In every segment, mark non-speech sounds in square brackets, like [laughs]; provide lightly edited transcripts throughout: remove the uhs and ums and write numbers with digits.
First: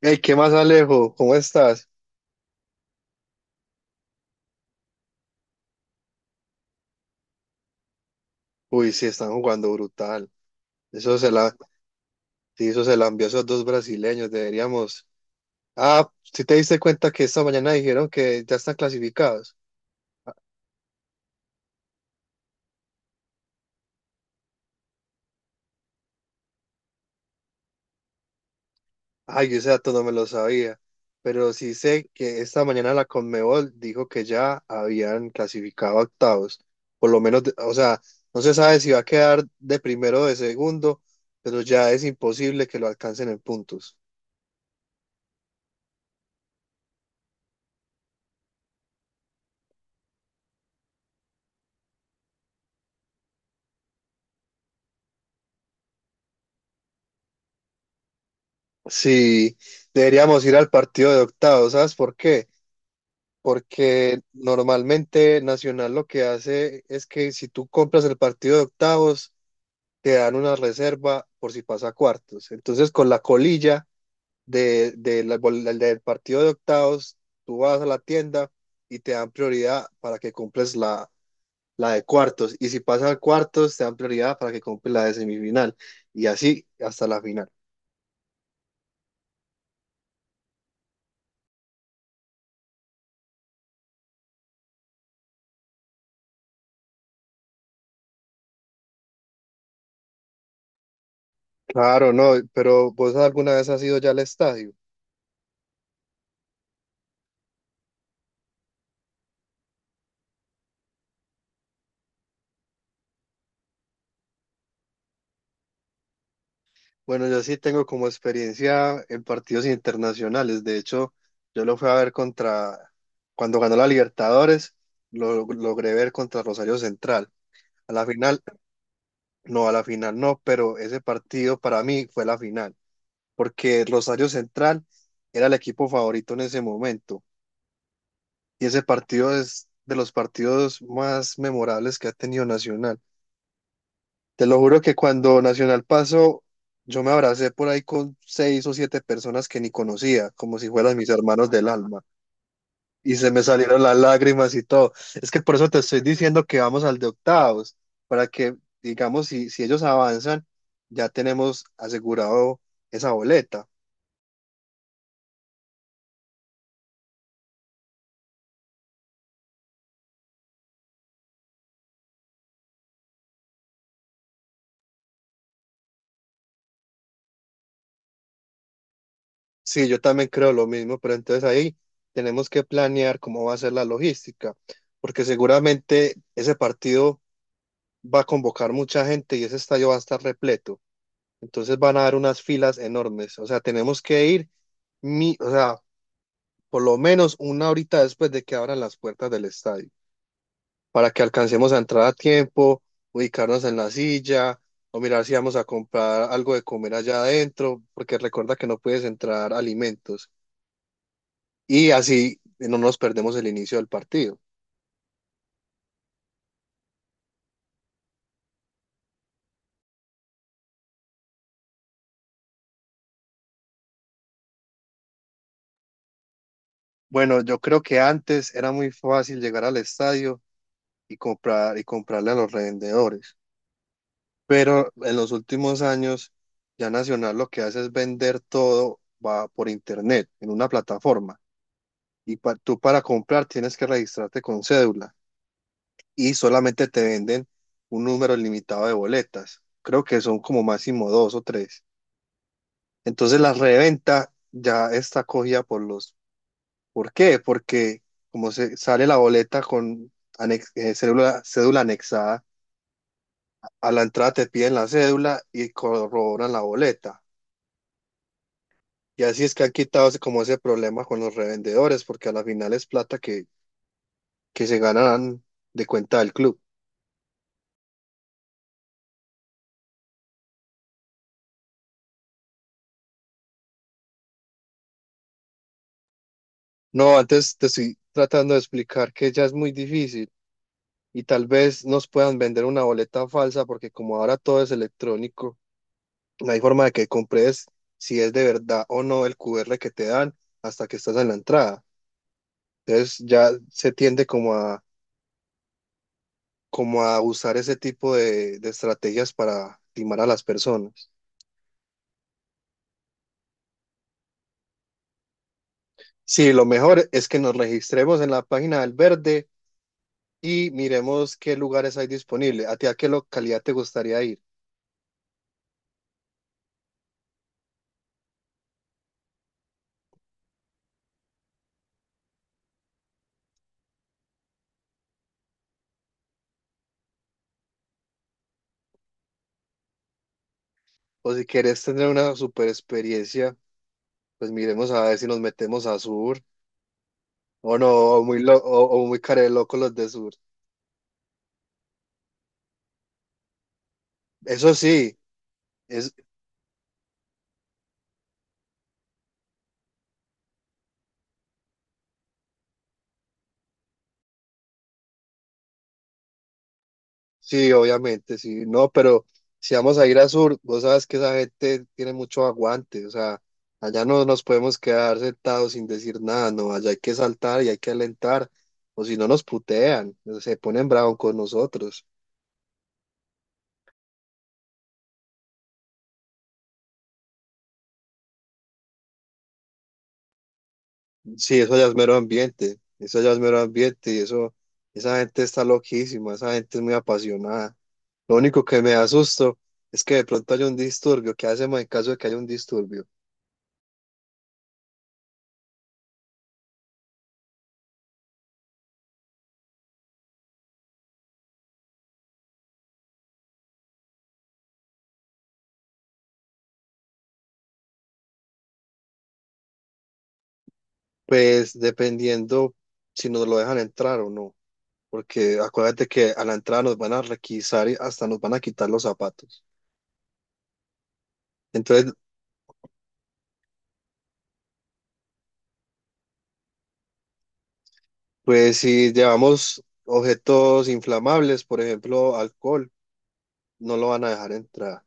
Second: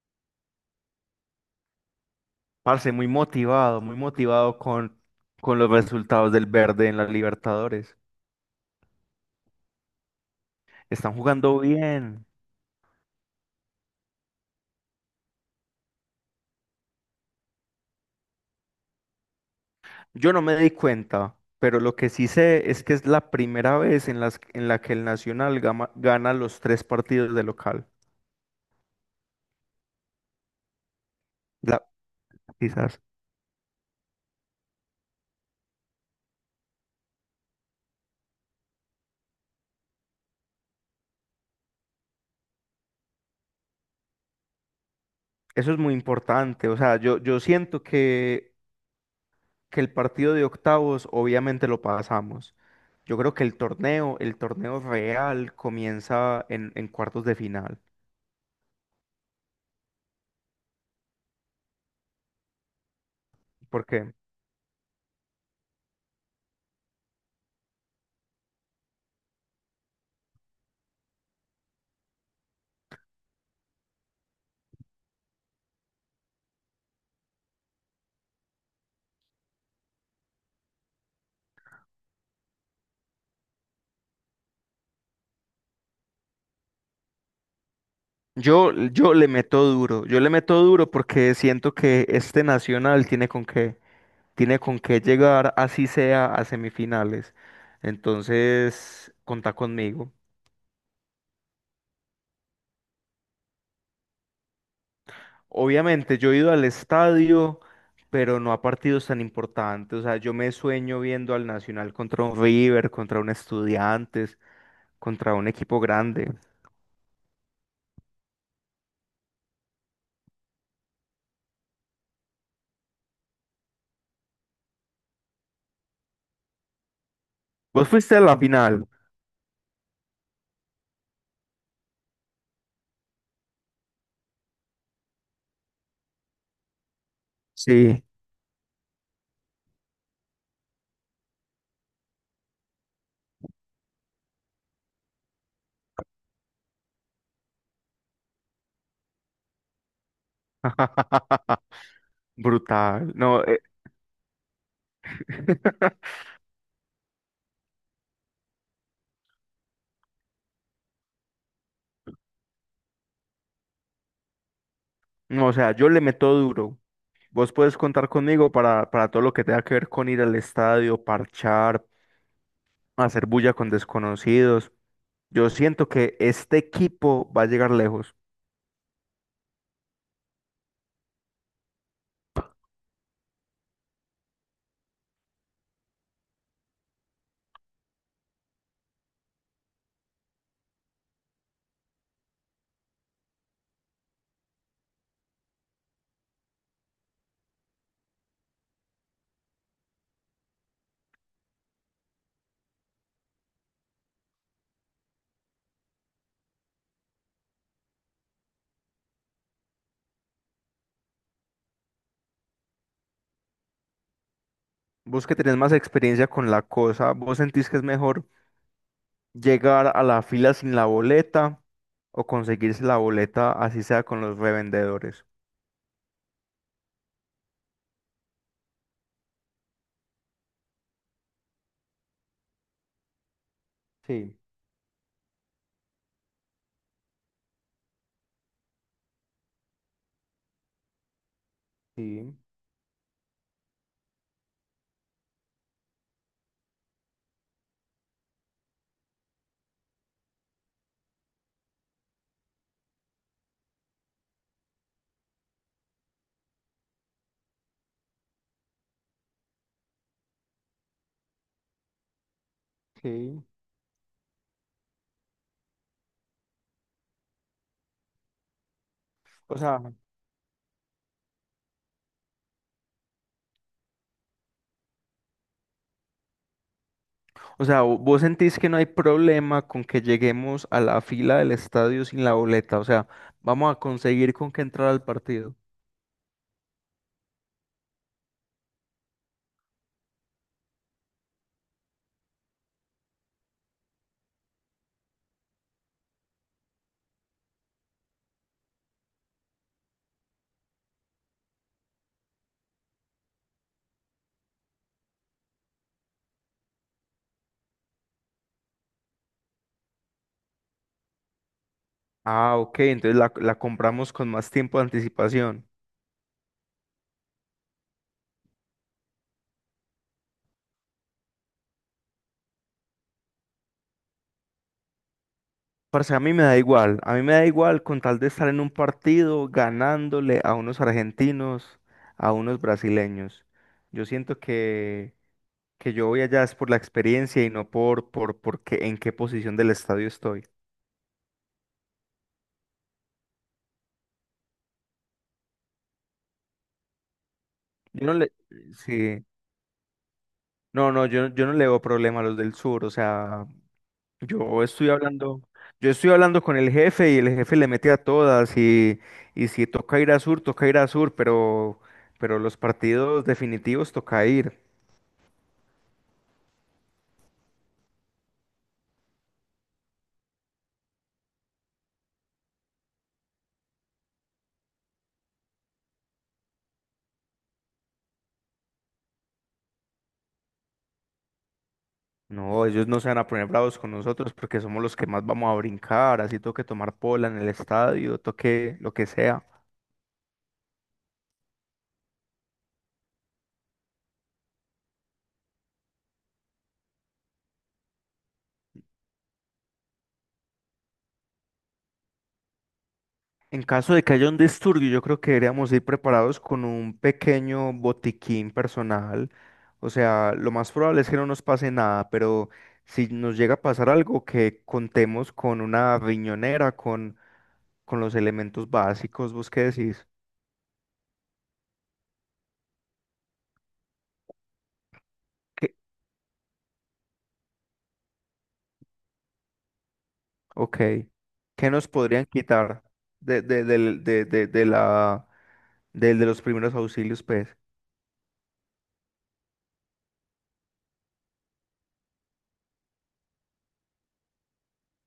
Hey, ¿qué más, Alejo? ¿Cómo estás? Parce, muy motivado con los resultados del verde en las Libertadores. Uy, sí, están jugando brutal. Están Eso se la, jugando bien. sí, eso se la envió a esos dos brasileños. Deberíamos. Ah, ¿si te diste cuenta que esta mañana dijeron que ya están clasificados? Yo no me di cuenta, pero lo que sí sé es que es la primera vez en la que el Nacional gana los tres partidos de local. Ay, yo ese dato no me lo sabía. Pero sí La- sé que esta mañana Quizás. la Conmebol dijo que ya habían clasificado a octavos. Por lo menos, o sea, no se sabe si va a quedar de primero o de segundo, pero ya es imposible que lo alcancen en puntos. Eso es muy importante. O sea, yo siento que el partido de octavos obviamente lo pasamos. Yo creo que el torneo real comienza en cuartos de final. Sí, deberíamos ir al partido de octavos, ¿sabes por qué? ¿Por qué? Porque normalmente Nacional lo que hace es que si tú compras el partido de octavos, te dan una reserva por si pasa a cuartos. Entonces, con la colilla de la- del del partido de octavos, tú vas a la tienda y te dan prioridad para que compres la, la de cuartos. Y si pasa a cuartos, te dan prioridad para que compres la de semifinal. Y así hasta la final. Yo le meto duro, yo le meto duro porque siento que este Nacional tiene con qué llegar, así sea, a semifinales. Entonces, contá conmigo. Claro, no, pero ¿vos alguna vez has ido ya al estadio? Obviamente, yo he ido al estadio, pero no a partidos tan importantes. O sea, yo me sueño viendo al Nacional contra un River, contra un Estudiantes, contra un equipo grande. Bueno, yo sí tengo como experiencia en partidos internacionales. De hecho, yo lo fui a ver contra, cuando ganó la Libertadores, lo logré ver contra Rosario Central. ¿Vos A la fuiste a la final, final? no, a la final no, pero ese partido para mí fue la final, porque Rosario Central era el equipo favorito en ese momento. Sí. Y ese partido es de los partidos más memorables que ha tenido Nacional. Te lo juro que cuando Nacional pasó, yo me abracé por ahí con seis o siete personas que ni conocía, como si fueran mis hermanos [laughs] del alma. Brutal. Y se me No, salieron las lágrimas y todo. Es que por eso te estoy [laughs] diciendo que vamos al de octavos, para que, digamos, si, si ellos avanzan, ya tenemos asegurado esa boleta. No, o sea, yo le meto duro. Vos puedes contar conmigo para todo lo que tenga que ver con ir al estadio, parchar, hacer bulla con desconocidos. Yo siento que este equipo va a llegar lejos. Sí, yo también creo lo mismo, pero entonces ahí tenemos que planear cómo va a ser la logística, porque seguramente ese partido va a convocar mucha gente y ese estadio va a estar repleto. Entonces van a dar unas filas enormes. O sea, tenemos que ir, o sea, por lo menos una horita después de que abran las puertas del estadio, para que alcancemos a entrar a tiempo, ubicarnos en la silla, o mirar si vamos a comprar algo de comer allá adentro, porque recuerda que no puedes entrar alimentos. Y así no nos perdemos el inicio del partido. Vos que tenés más experiencia con la cosa, ¿vos sentís que es mejor llegar a la fila sin la boleta o conseguirse la boleta así sea con los revendedores? Bueno, yo creo que antes era muy fácil llegar al estadio y comprar y comprarle a los revendedores. Sí, Pero en los últimos años, ya Nacional lo que hace es vender todo va por internet, en una plataforma. Y sí, tú para comprar tienes que registrarte con cédula y solamente te venden un número limitado de boletas. Creo que son como máximo dos o tres. Entonces la reventa ya está cogida por los... ¿Por qué? Porque como se sale la boleta con cédula anexada, sí. a la entrada te piden la cédula y corroboran la boleta. Y así es O que han sea, quitado como ese problema con los revendedores, porque a la final es plata que se ganan de cuenta del club. Vos sentís que no hay problema con que lleguemos a la fila del estadio sin la boleta. O sea, vamos a conseguir con que entrar al partido. No, antes te estoy tratando de explicar que ya es muy difícil y tal vez nos puedan vender una boleta falsa, porque como ahora todo es electrónico, no hay forma de que compres si es de verdad o no el QR que te dan hasta que estás en la entrada. Entonces ya se tiende como a, como a usar ese tipo de estrategias para timar a las personas. Ah, ok, entonces la compramos con más tiempo de anticipación. Sí, lo mejor es que nos registremos en la página del Verde y miremos qué lugares hay disponibles. ¿A ti a qué localidad te gustaría ir? Parce, a mí me da igual. A mí me da igual con tal de estar en un partido ganándole a unos argentinos, a unos brasileños. Yo siento que yo voy allá es por la experiencia y no en qué posición del estadio estoy. O si quieres tener una super experiencia, pues miremos a ver si nos metemos a Sur o no, Yo no o le... muy, lo- o, o muy Sí. care de loco los de Sur. No, no, yo no le veo problema a los del sur, o sea, yo Eso estoy sí, hablando, yo estoy es, hablando con el jefe y el jefe le mete a todas y si toca ir a sur, toca ir a sur, pero los partidos definitivos toca ir. Sí, obviamente, sí, no, pero si vamos a ir a sur, vos sabes que esa gente tiene mucho aguante, o sea, allá no nos podemos quedar sentados sin decir nada, no, allá hay que saltar y hay que alentar, o si no nos putean, se ponen bravos con nosotros. No, ellos no se van a poner bravos con nosotros porque somos los que más vamos a brincar, así toque tomar pola en el estadio, toque lo que sea. Sí, eso ya es mero ambiente, eso ya es mero ambiente y eso, esa gente está loquísima, esa gente es muy apasionada. Lo único que me da susto es que de pronto haya un disturbio, ¿qué hacemos en caso de que haya un disturbio? En caso de que haya un disturbio, yo creo que deberíamos ir preparados con un pequeño botiquín personal. O sea, lo más probable es que no nos pase nada, pero si nos llega a pasar algo, que contemos con una riñonera, con los elementos básicos. ¿Vos qué decís? Pues dependiendo si nos lo dejan entrar o no. Porque ¿Qué- acuérdate que a la entrada nos van a requisar y hasta nos van a quitar los zapatos. Ok. ¿Qué nos Entonces, podrían quitar de, del- de la, del- de los primeros auxilios, pues? pues si llevamos objetos inflamables, por ejemplo, alcohol, no lo van a dejar entrar.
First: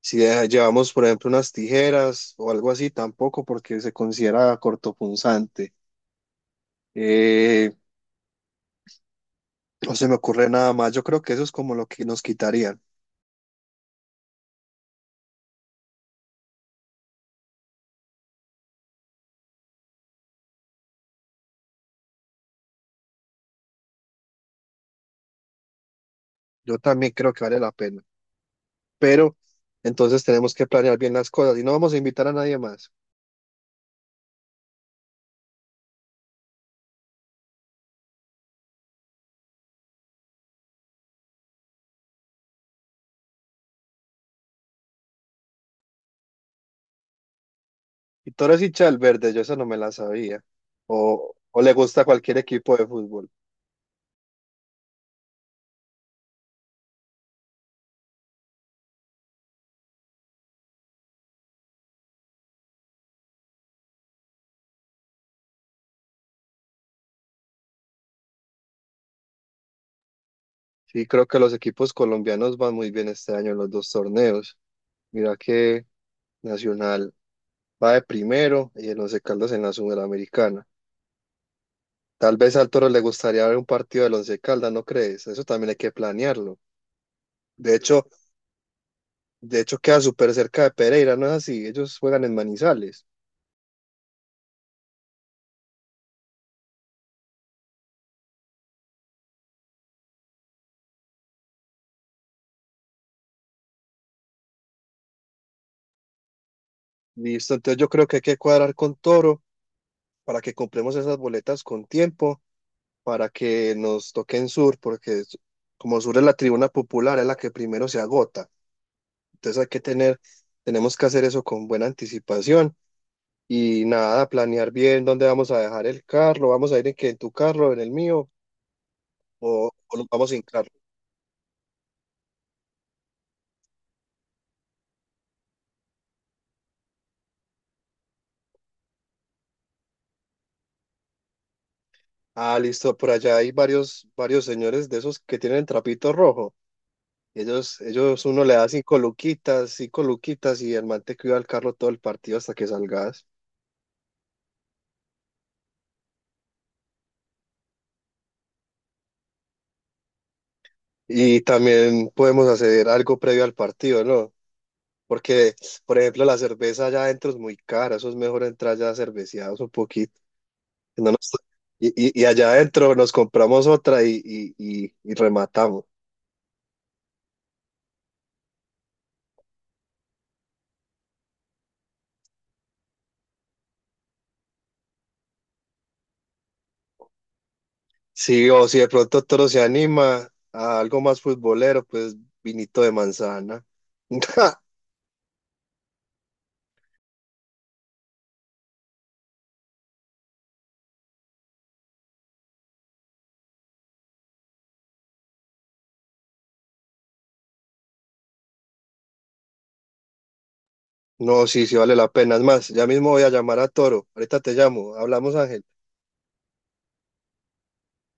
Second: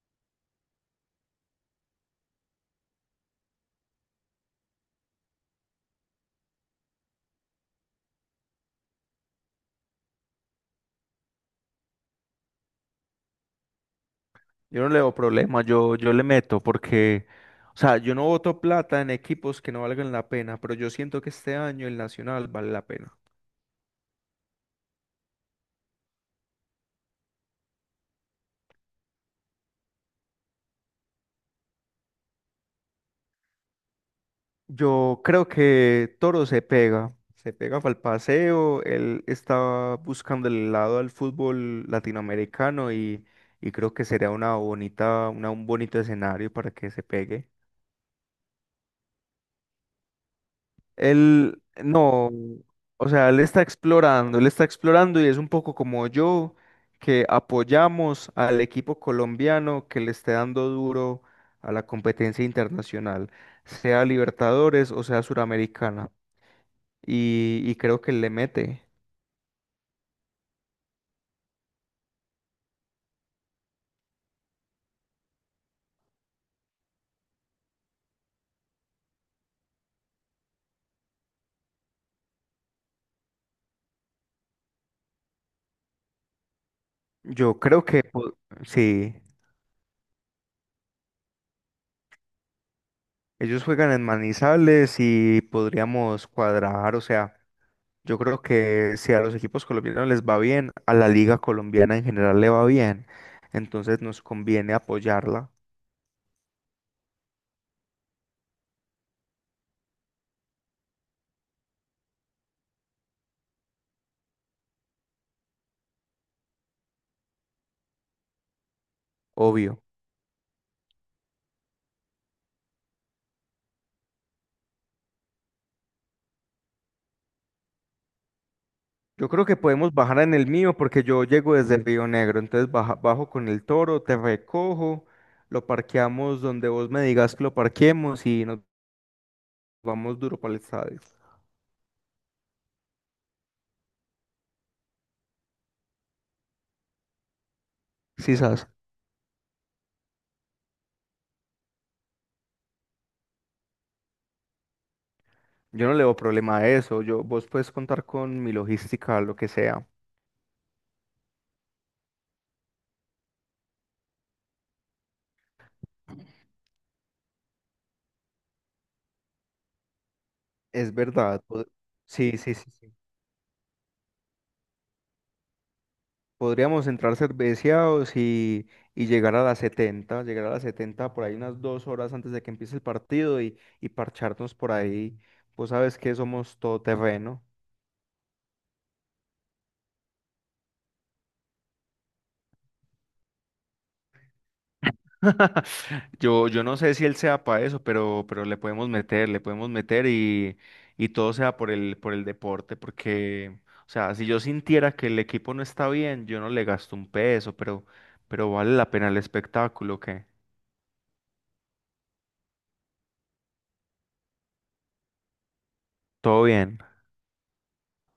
Si llevamos, por ejemplo, unas tijeras o algo así, tampoco, porque se considera cortopunzante. Eh, no se me ocurre nada más. Yo creo que eso es como lo que nos quitarían. Yo no le veo problema, yo le meto porque, o sea, yo no voto plata en equipos que no valgan la pena, pero yo siento que este año el Nacional vale la pena. Yo también creo que vale la pena. Pero entonces tenemos que planear bien las cosas y no vamos a invitar a nadie más. Yo creo que Toro se pega para el paseo, él está buscando el lado al fútbol latinoamericano y creo que sería una bonita, una, un bonito escenario para que se pegue. ¿Y Toro es hincha del verde? Yo esa no me la sabía. O Él, le gusta no, cualquier equipo de o sea, fútbol. Él está explorando y es un poco como yo, que apoyamos al equipo colombiano que le esté dando duro a la competencia internacional, sea Libertadores o sea Suramericana. Y creo que le mete. Sí, creo que los equipos colombianos van muy bien este año en los dos torneos. Mira que Nacional va de primero y el Once Caldas en la Sudamericana. Tal vez al Toro le gustaría ver un partido del Once Caldas, ¿no crees? Eso también hay que planearlo. Yo De creo hecho, que sí, de hecho queda súper cerca de Pereira, ¿no es así? Ellos juegan en Manizales. ellos juegan en Manizales y podríamos cuadrar, o sea. Yo creo que si a los equipos colombianos les va bien, a la liga colombiana en general le va bien. Entonces nos conviene apoyarla, Listo, entonces yo creo que hay que cuadrar con Toro para que compremos esas boletas con tiempo para que nos toquen Sur, porque como Sur es la tribuna popular, es la que primero se agota. Entonces hay que obvio. tener, tenemos que hacer eso con buena anticipación y nada, planear bien dónde vamos a dejar el carro, vamos a ir en, qué, en tu carro, en el mío, Yo creo que o podemos nos bajar vamos en sin el carro. mío porque yo llego desde Río Negro. Entonces bajo con el toro, te recojo, lo parqueamos donde vos me digas que lo parqueemos y nos vamos duro para el estadio. Ah, listo, por allá hay varios, varios señores de esos que tienen trapito rojo. Ellos Sí, uno le da sabes. Cinco luquitas y el man te cuida el carro todo el partido hasta que salgas. Yo no le veo problema a eso. Yo, vos puedes contar con mi logística, lo que sea. Y también podemos hacer algo previo al partido, ¿no? Porque, por ejemplo, la cerveza allá adentro es muy cara, eso es mejor entrar ya cerveceados un poquito. Es Que no nos- verdad. Y Sí, allá sí, sí, adentro sí. nos compramos otra y rematamos. Podríamos entrar cerveceados y llegar a las 70, llegar a las 70 por ahí unas 2 horas antes de que empiece el partido y parcharnos por ahí. Vos sabes que somos todoterreno. Sí, o si de pronto Toro se anima a algo más futbolero, pues vinito de manzana. [laughs] [laughs] Yo no sé si él sea para eso, pero le podemos meter y todo sea por el deporte, porque, o sea, si yo sintiera que el equipo no está bien, yo no le gasto un peso, pero vale la pena el espectáculo, que No, sí, sí vale la pena. Es más, ya mismo voy a llamar a Toro. Ahorita te llamo. Hablamos, Ángel. todo bien.